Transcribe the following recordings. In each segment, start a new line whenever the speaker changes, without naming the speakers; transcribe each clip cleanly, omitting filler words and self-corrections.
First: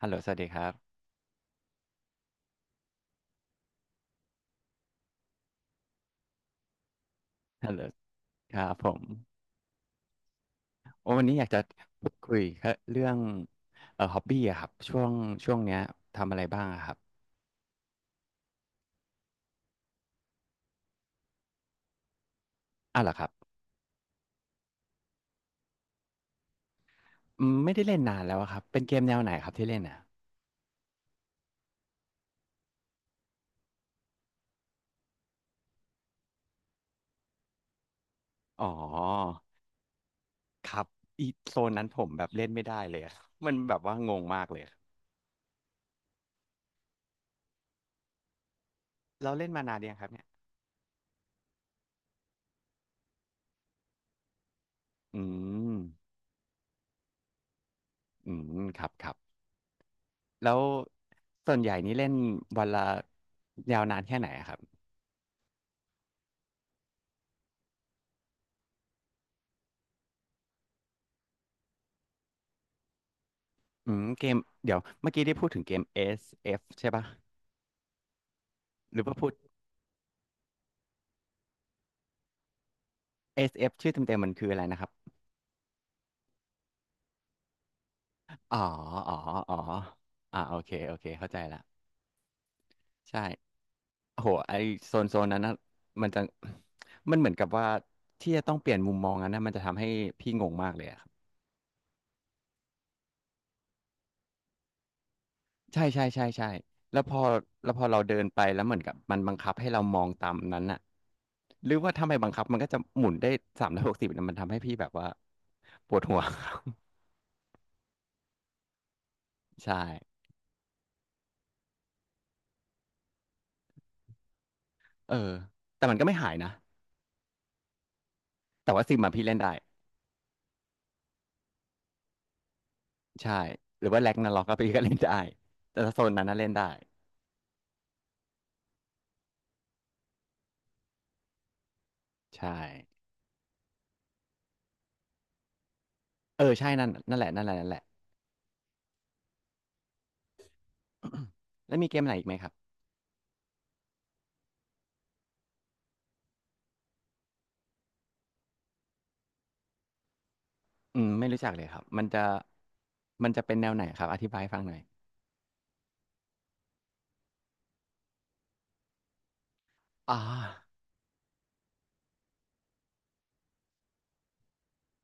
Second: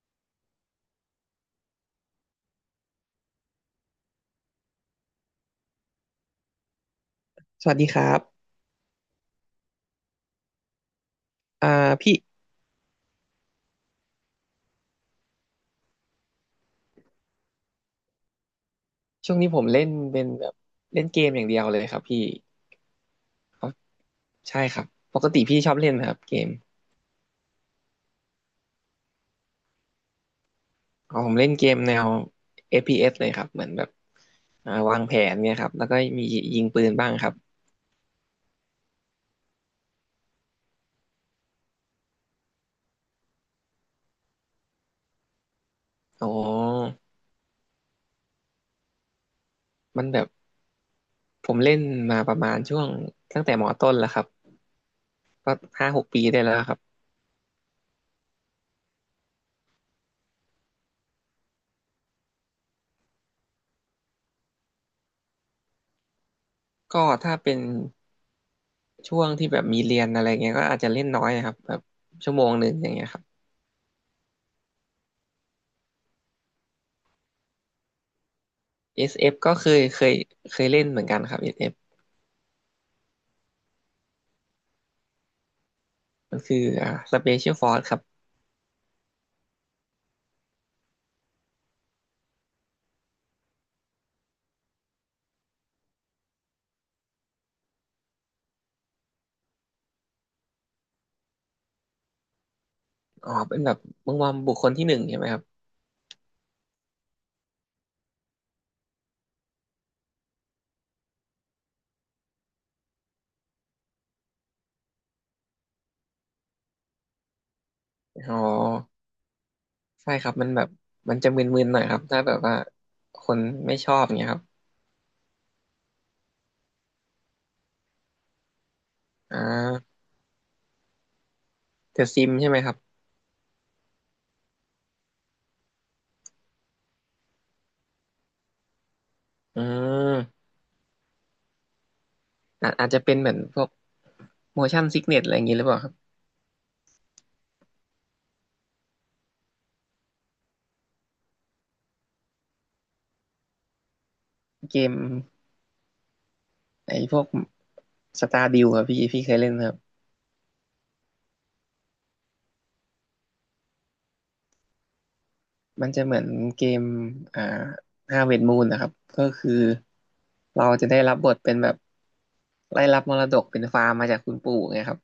ฮัลโหลสวัสดีครับ
ส
ฮัล
วัส
โหล
ดีครับ
ครับผมโอ้วันนี้อยากจะ
อ่า
พู
พี่
ดคุยเรื่องฮอบบี้อะครับช่วงเนี้ยทำอะไรบ้างอะครับ
ช่วงนี้ผมเล่นเป็นแบบเล่นเกมอย่างเดียวเลยครับพี่
อ้าวเหรอครับ
อ๋อใช่ครับปกติพี่ชอบเล่นนะครับเกม
อืมไม่ได้เล่นนานแล้วอะครับ เป็นเกมแนวไหนครับที่เล่นอ่ะ
อ๋อผมเล่นเกมแนว FPS เอสเลยครับเหมือนแบบวางแผนเนี่ยครับแล้วก็มียิงปืนบ้างครับ
อ๋อครับอีโซนนั้นผมแบบเล่นไม่ได้เลยอะ มันแบบว่างงมากเลยอะ
อ๋อ
เราเล่นมานานยังค
มัน
รับ
แบ
เนี่ย
บผมเล่นมาประมาณช่วงตั้งแต่มอต้นแล้วครับ
อื
ก็
ม
ห้าหกปีได้แล้วครับ
อืมครับครับแล้วส่วนใหญ่นี่เล่นวันละยาวนานแค่ไหนอะครับ
ก็ถ้าเป็นช่วงที่แบบมีเรียนอะไรเงี้ยก็อาจจะเล่นน้อยนะครับแบบชั่วโมงหนึ่งอย่างเงี้ยครับ
อืมเกมเดี๋ยวเมื่อกี้ได้พูดถึงเกม SF ใช่ปะ หรือว่าพูด
SF ก็เคยเล่นเหมือนกันครับเอสเอฟ
SF ชื่อเต็มๆมันคืออะไรนะครับ
มันคือSpecial Force ครับ
อ๋ออ๋ออ๋ออ่าโอเคโอเคเข้าใจละใช่โอ้โหไอโซนโซนนั้นนะมันจะมันเหมือนกับว่าที่จะต้องเปลี่ยนมุมมองนั้นนะมันจะทำให้พี่งงมากเลยอะครับ
อ๋อเป็นแบบมุงวอมบุคคลที่หนึ่งใช่ไหมครับ
ใช่ใช่ใช่ใช่แล้วพอแล้วพอเราเดินไปแล้วเหมือนกับมันบังคับให้เรามองตามนั้นน่ะหรือว่าถ้าไม่บังคับมันก็จะหมุนได้360นะมันทำให้พี่แบบว่าปวดหัว
อ๋อ
ใช่
ใช่ครับมันแบบมันจะมึนๆหน่อยครับถ้าแบบว่าคนไม่ชอบเงี้ยครับ
เออแต่มันก็ไม่หายนะแต่ว่าซิมมาพี่เล่
อ่
นได้
าแต่ซิมใช่ไหมครับ
ใช่หรือว่าแร็กนาร็อกก็ไีก็เล่นได้แต่ถ้าโซนนั้นน่ะเล่นได้
อืม
ใช่
อาจจะเป็นเหมือนพวก motion sickness อะไรอย่างงี้หรือเปล่าครับ
เออใช่นั่นนั่นแหละนั่นแหละนั่นแหละ แล้วมีเกมไหนอีกไหมครับ
เกมไอ้พวกสตาร์ดิวครับพี่เคยเล่นไหมครับ
อืมไม่รู้จักเลยครับมันจะเป็นแนวไหนครับอธิบายให้ฟังหน่อย
มันจะเหมือนเกมอ่าห้าเวทมูลนะครับก็คือ
อ่า
เราจะได้รับบทเป็นแบบได้รับมรดกเป็นฟาร์มมาจากคุณปู่ไงครับ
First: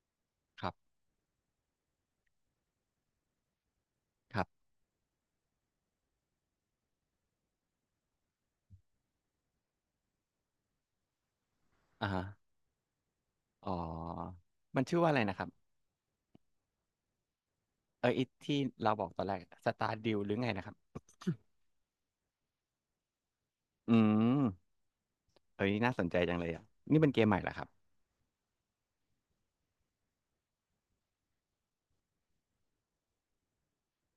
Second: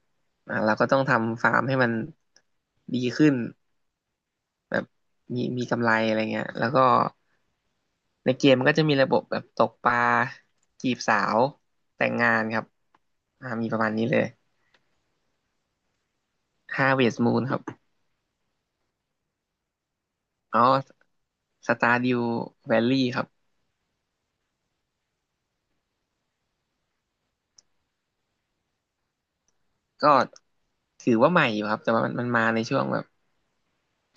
อ่า
ครั
เราก็
บ
ต้องทำฟาร์มให้มันดีขึ้น
ครับ
แบบมีกำไรอะไรเงี้ย แล้วก็ในเกมมันก็จะมีระบบแบบตกปลาจีบสาวแต่
อ่า
ง
ฮะ
งานครับ
อ๋
มี
อ
ประมาณนี้เลย
มันชื่อว่าอะไรนะครับ
ห้าเวทมูลครับ
เออไอที่เราบอกตอนแรกสตาร์ดิวหรือไง
อ๋อ
นะครับ
สตาร์ดิวแวลลี่ครับ
อืมเอ้ยน่าสนใจจังเลยอ่ะนี่เป็นเกมใหม่เหรอครับ
ก็ถือว่าใหม่อยู่ครับแต่ว่ามันมาในช่วงแบบ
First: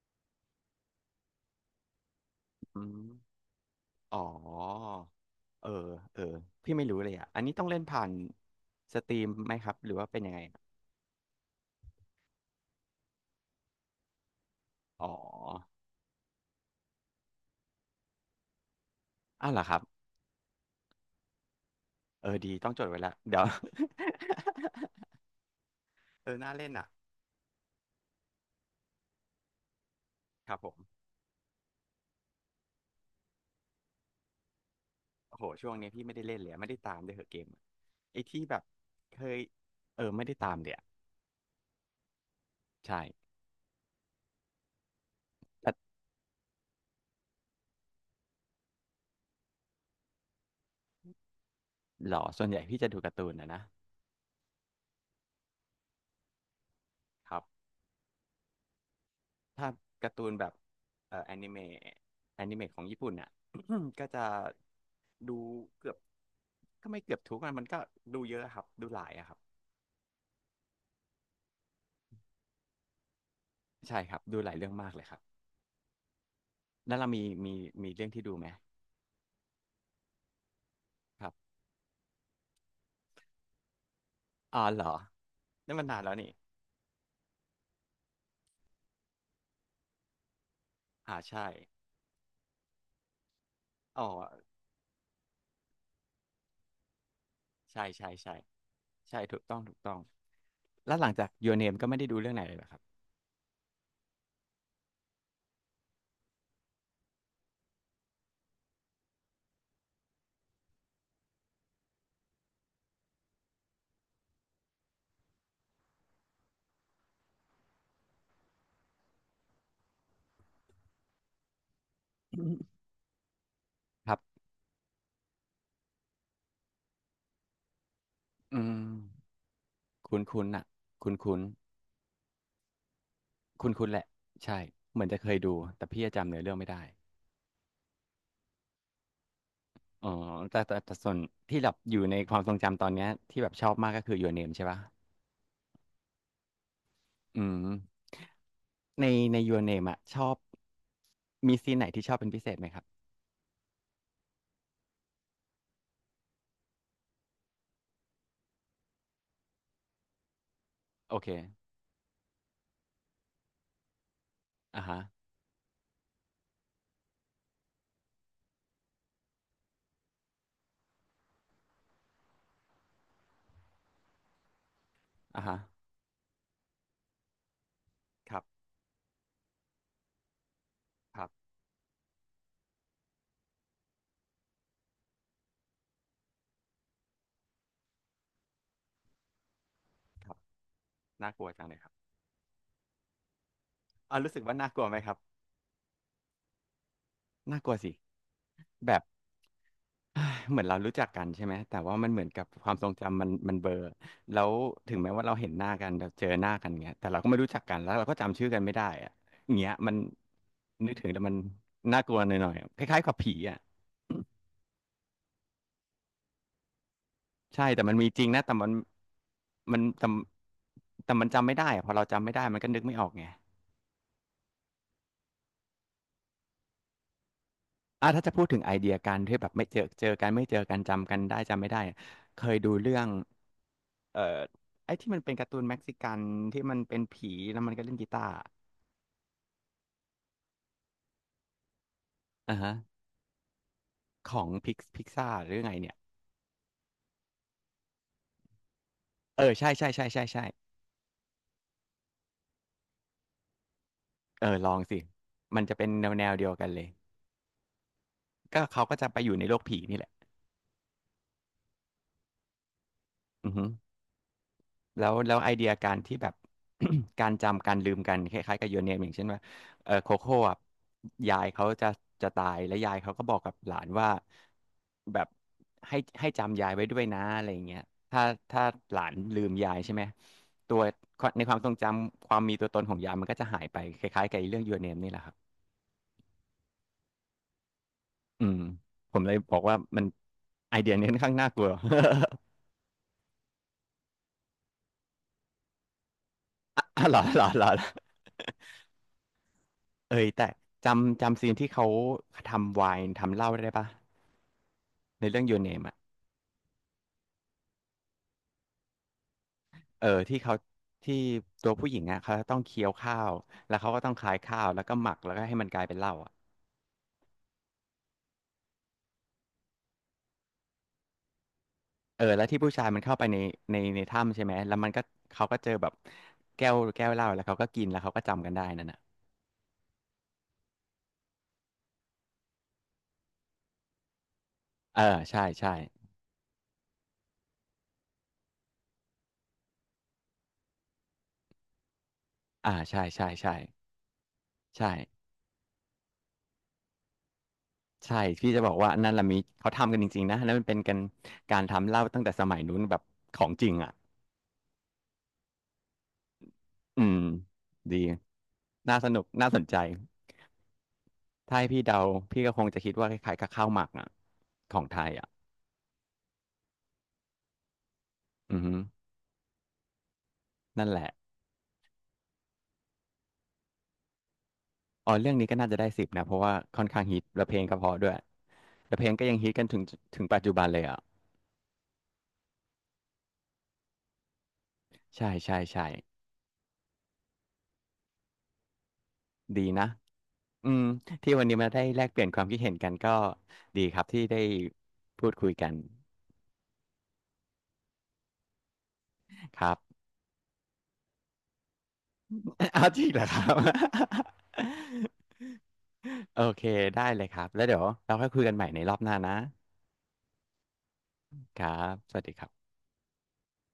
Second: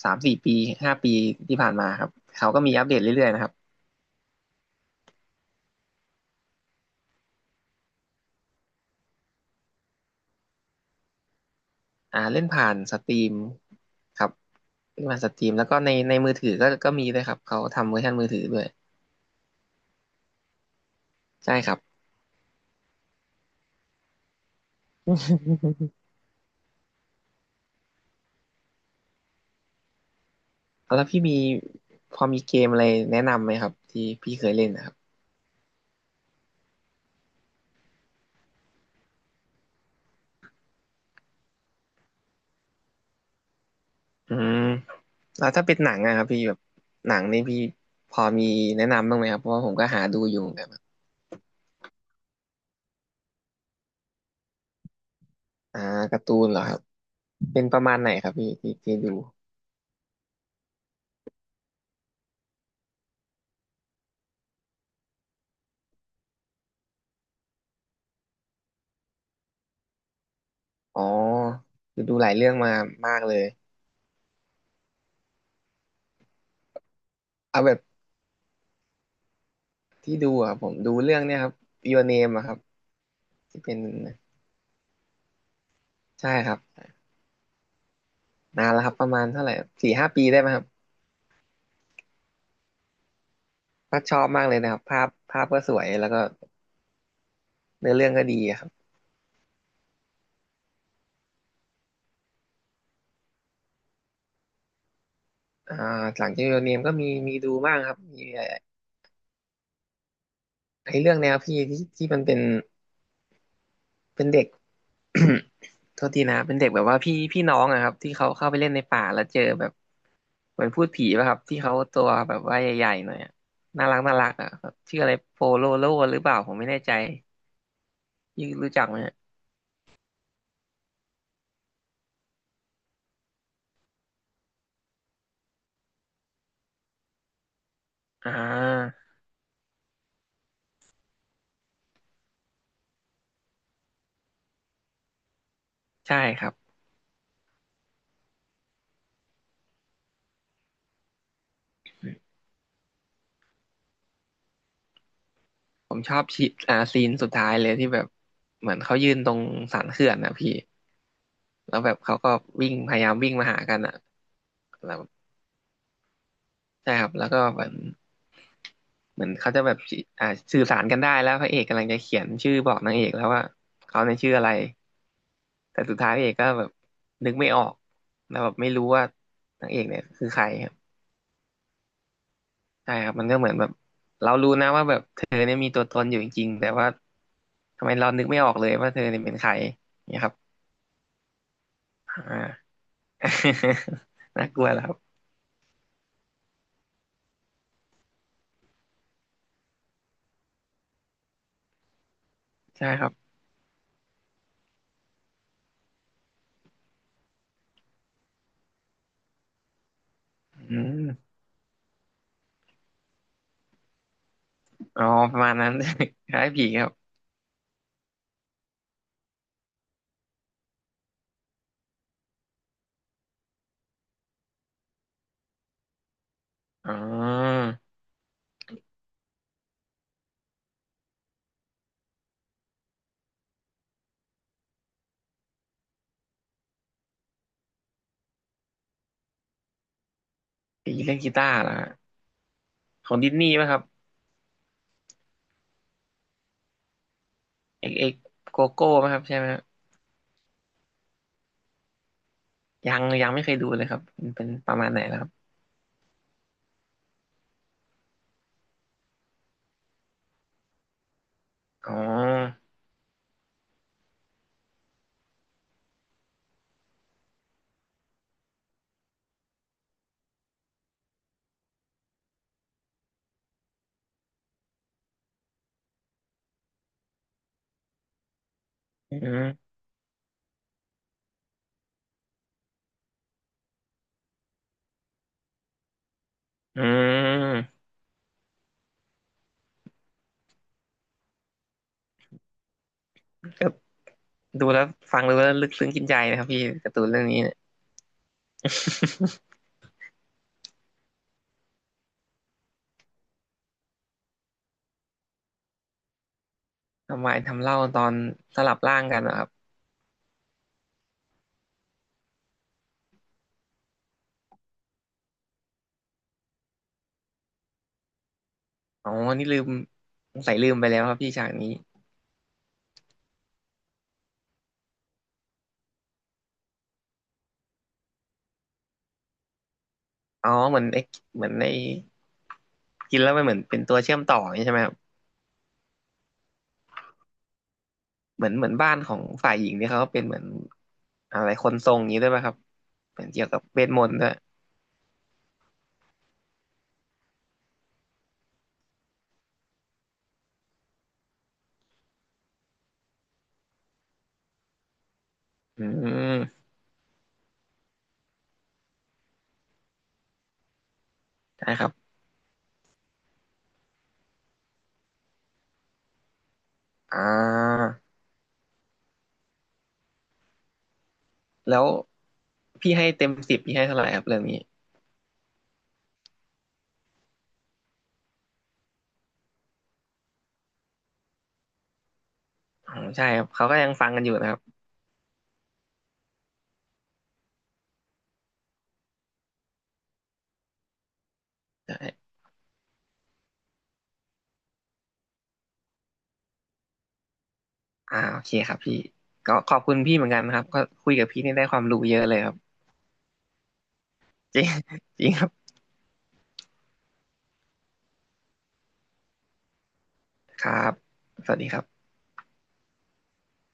สามสี่ปีห้าปีที่ผ่านมาครับเขาก็มี
อื
อัปเดตเรื่อยๆ
ม
นะครับ
อ๋อ เออเออพี่ไม่รู้เลยอ่ะอันนี้ต้องเล่นผ่านสตรีมไหมครับหรือว่าเป็นยังไง
เล่นผ่านสตรีมครับเล่
อ๋
น
อ
ผ่านสตรีมแล้วก็ในมือถือก็มีด้วยครับเขาทำเวอร์ชันมือถือด้วย
อ้าวเหรอครับ
ใช่ครับ
เออดีต้องจดไว้ละเดี๋ยว เออน่าเล่นอ่ะครับผม
แล้วพี่มีพอมีเกมอะไรแนะนำไหมครับที่พี่เคยเล่นนะครับ
โอ้โหช่วงนี้พี่ไม่ได้เล่นเลยอะไม่ได้ตามด้วยเหรอะเกมอะไอ้ที่แบบเคยเออไม่ได้ตามเดี๋ยอะใช่
อืมแล้วถ้า
แต่
เป็นหนังอะครับพี่แบบหนังนี่พี่พอมีแนะนำบ้างไหมครับเพราะว่าผมก็หาดูอยู่เหมือนกัน
หรอส่วนใหญ่พี่จะดูการ์ตูนนะนะ
อ่าการ์ตูนเหรอครับ
ครับ
เป็นประมาณไหนครับพี่ที่ดู
ถ้าการ์ตูนแบบเอ่อแอนิเมะแอนิเมะของญี่ปุ่นน่ะ ก็จะดูเกือบก็ไม่เกือบทุกมันมันก็ดูเยอะครับดูหลายอะครับ
อ๋อคือดูหลายเรื่องมามากเลย
ใช่ครับดูหลายเรื่องมากเลยครับแล้วเรามีมี
เอาแบบ
มีเรื่องที่ดูไหม
ที่ดูอ่ะผมดูเรื่อง
ครั
เนี้ยครั
บ
บ Your Name อะครับที่เป็น
อ๋อเหรอ นั่นมันนานแล้วนี่
ใช่ครับนานแล้วครับประมาณเท่าไหร่สี่ห้าปีได้ไหมครับ
อ่าใช่
ก็
อ๋อ
ชอบมากเลยนะครับภาพภาพก็สวยแล้วก็
ใช่
เนื้อเรื่
ใช่
องก็
ใช่
ดีอะครับ
ใช่ถูกต้องถูกต้องแล้วหลังจาก Your Name ก็ไม่ได้ดูเรื่องไหนเลยเหรอครับ
อ่าหลังจาก Your Name ก็มีดูบ้างครับมีไอ้เรื่องแนวพี่ที่มันเป็น เป็นเด็ก โทษทีนะเป็นเด็กแบบว่าพี่น้องอะครับที่เขาเข้าไปเล่นในป่าแล้วเจอแบบเหมือนพูดผีป่ะครับที่เขาตัวแบบว่าใหญ่ ๆหน่อยอะน่ารัก
ค
น่า
รับ
รักอะครับชื่ออะไรโปโลโลหรือเปล่าผมไม่แน่ใจยี่
อื
รู้จักไหมอะ
มคุ้นๆน่ะคุ้นๆคุ้นๆแหละใช่เหมือนจะเคยดูแต่พี่จะจำเนื้อเรื่องไม่ได้
อ่า
อ๋อแต่ส่วนที่แบบอยู่ในความทรงจำตอนเนี้ยที่แบบชอบมากก็คือ Your Name ใช่ปะ
ใช่ครับ
อืมในใน Your Name อะชอบมีซีนไหนที่ชอบเป็นพิเศษไหมครับ
ผมชอบชีอ่าซีนสุดท้ายเลยที่แบบเหมือนเขายืนตรงสันเขื่อนนะพี่
โอเค
แล้วแบบเขาก็วิ่งพยายามวิ่งมาหากันอะ
อ่าฮะ
ใช่ครับแล้วก็เหมือนเขาจะแบบอ่าสื่อสารกันได้แล้วพระเอกกำลังจะเขียนชื่อบอกนางเอกแล้วว่าเขาในยชื่ออะไร
อ่าฮะ
แต่สุดท้ายพระเอกก็แบบนึกไม่ออก
ค
แล้
รั
ว
บ
แบบไม่รู้ว่านางเอกเนี่ยคือใครครับ
ครับ
ใช่ครับมันก็เหมือนแบบเรารู้นะว่าแบบเธอเนี่ยมีตัวตนอยู่จริงๆแต่ว่าทำไมเรานึกไม่ออกเลยว่าเธอเนี่ยเป็นใครเนี่ย
ค
ครั
รั
บ
บน่ากลัวจังเลยครับ
อ่า
อ่ารู้ สึก
น่า
ว่า
กลั
น่า
ว
ก
แล้ว
ลัว
ค
ไห
รั
มครับ
บ
น่ากลัวสิแบบ เอ้ยเหมือนเรารู้จักกันใช่ไหมแต่ว่ามันเหมือนกับความท
ใช่
รง
ครับ
จำมันเบลอแล้วถึงแม้ว่าเราเห็นหน้ากันเราเจอหน้ากันเงี้ยแต่เราก็ไม่รู้จักกันแล้วเราก็จำชื่อกันไม่ได้อะอย่างเงี้ยมัน
อื
นึกถึงแต่
ม
มันน่ากลัวหน่อยๆคล้ายๆกับผีอ่ะ
อ๋อประมาณนั้น คล้ายผีครับ
ใช่แต่มันมีจริงนะแต่มันมันแต่แต่มันจำไม่ได้อะพอเราจำไม่ได้มันก็นึกไม่ออกไง
อ๋อ
อ่ะถ้าจะพูดถึงไอเดียการที่แบบไม่เจอกันจำกันได้จำไม่ได้อะเคยดูเรื่องเอ่อไอ้ที่มันเป็นการ์ตูนเม็กซิกันที่มันเป็นผีแล้วมันก็เล่นกีตาร์
ผีเล่นกีตาร์เหรอ
อ่าฮะ
ของดิสนีย์ป่ะครับ
ของพิกซ่าหรือไงเนี่ย
เอ็กเอ็กโกโก้ป่ะครับใช่
เอ
ไหม
อ
ฮะ
ใช่ใช่ใช่ใช่ใช่
ยังยังไม่เคยดูเลยครับมัน
เอ
เป็
อ
น
ล
ป
อ
ระ
ง
มาณ
สิ
ไหนแล้วครับ
มันจะเป็นแนวแนวเดียวกันเลยก็เขาก็จะไปอยู่ในโลกผีนี่แหละ
อ๋อ
อือฮึแล้วแล้วไอเดียการที่แบบ การจำการลืมกันคล้ายๆกับยูเนมอย่างเช่นว่าเออโคโค่อะยายเขาจะจะตายแล้วยายเขาก็บอกกับหลานว่าแบบให้จำยายไว้ด้วยนะอะไรอย่างเงี้ยถ้าถ้าหลาน
อื
ลืม
ม
ยายใช่ไหมตัวในความทรงจำความมีตัวตนของยายมันก็จะหายไปคล้ายๆกับไอ้เรื่องยูเน n นี่แหละครับ
อืม
อืมผมเลยบอกว่ามันไอเดียนี้ค่อนข้างน่ากลัว
ก็ดูแล้วฟังดูแล้วลึกซึ้งกินใจนะครับพี่
อ
การ์ตู
่ะ
น
เหร
เรื่
อ
องนี้
เหรอ
เนี่ย
เหรอเหรอเอ้ยแต่จำซีนที่เขาทำไวน์ทำเหล้าได้ปะในเรื่อง Your Name อ่ะ
ทำไมทำเล่าตอนสลับร่างกันนะครับ
เออที่เขาที่ตัวผู้หญิงอ่ะเขาต้องเคี้ยวข้าวแล้วเขาก็ต้องคลายข้าวแล้วก็หมักแล้วก็ให้มันกลายเป็นเหล้าอ่ะ
อ๋อนี่ลืมสงสัยลืมไปแล้วครับพี่ฉากนี้
เออแล้วที่ผู้ชายมันเข้าไปในในถ้ำใช่ไหมแล้วมันก็เขาก็เจอแบบแก้วเหล้าแล้วเขาก็กินแล้วเขาก็จำกันได้นั่นน่ะ
อ๋อเหมือนไอ้กินแล้วมันเหมือนเป็นตัวเชื่อมต่ออย่างนี้ใช่ไหมครับ
เออใช่ใช่
เหมือนบ้านของฝ่ายหญิงเนี่ยเขาก็เป็นเหมือนอะไรคนทรงอย่างนี้ด้วยป่ะครับ
อ่าใช่
เป็
ใช่
นเกี่ยว
ใช่
กับเวทมนต์ด้วย
ใช่ ใช่พี่จะบอกว่านั่นละมิเขาทำกันจริงๆนะนั่นมันเป็นกันการทำเหล้าตั้งแต่สมัยนู้นแบบของจริงอ่ะ
อืม
อืมดีน่าสนุกน่าสนใจถ้า
ใช่
ให้พี่
ครับ
เดาพี่ก็คงจะคิดว่าคล้ายๆกับข้าวหมักอ่ะของไทยอ่ะ
อ่า
อือฮึนั่นแหละ
แล้วพี่ให้เต็มสิบพี่ให้เท่าไหร่ครับเรื่องนี้
อ๋อเรื่องนี้ก็น่าจะได้สิบนะเพราะว่าค่อนข้างฮิตและเพลงก็เพราะด้วยและเพลงก็ยังฮิตกันถึงปัจจุบันเลยอ่ะ
อ๋อใช่ครับเขาก็ยังฟังกันอยู่นะครับ
ใช่ใช่ใช่ดีนะอืมที่วันนี้มาได้แลกเปลี่ย
ใช่
นความคิดเห็นกันก็ดีครับที่ได้พูดคุยกัน
โอเคครับพี่ก็
ค
ข
รั
อ
บ
บคุณพี่เหมือนกันนะครับก็คุยกับพี่นี่ได้ความรู้เยอะเลยครับ
เอาจริงเหรอครับ
จริง จริงครับ
โอเคได้เลยครับแล้วเดี๋ยวเราค่อยคุยกันใหม่ในรอบหน้านะ
ครับสวั
ค
สดี
รั
ครั
บ
บ
สวัสดีครับ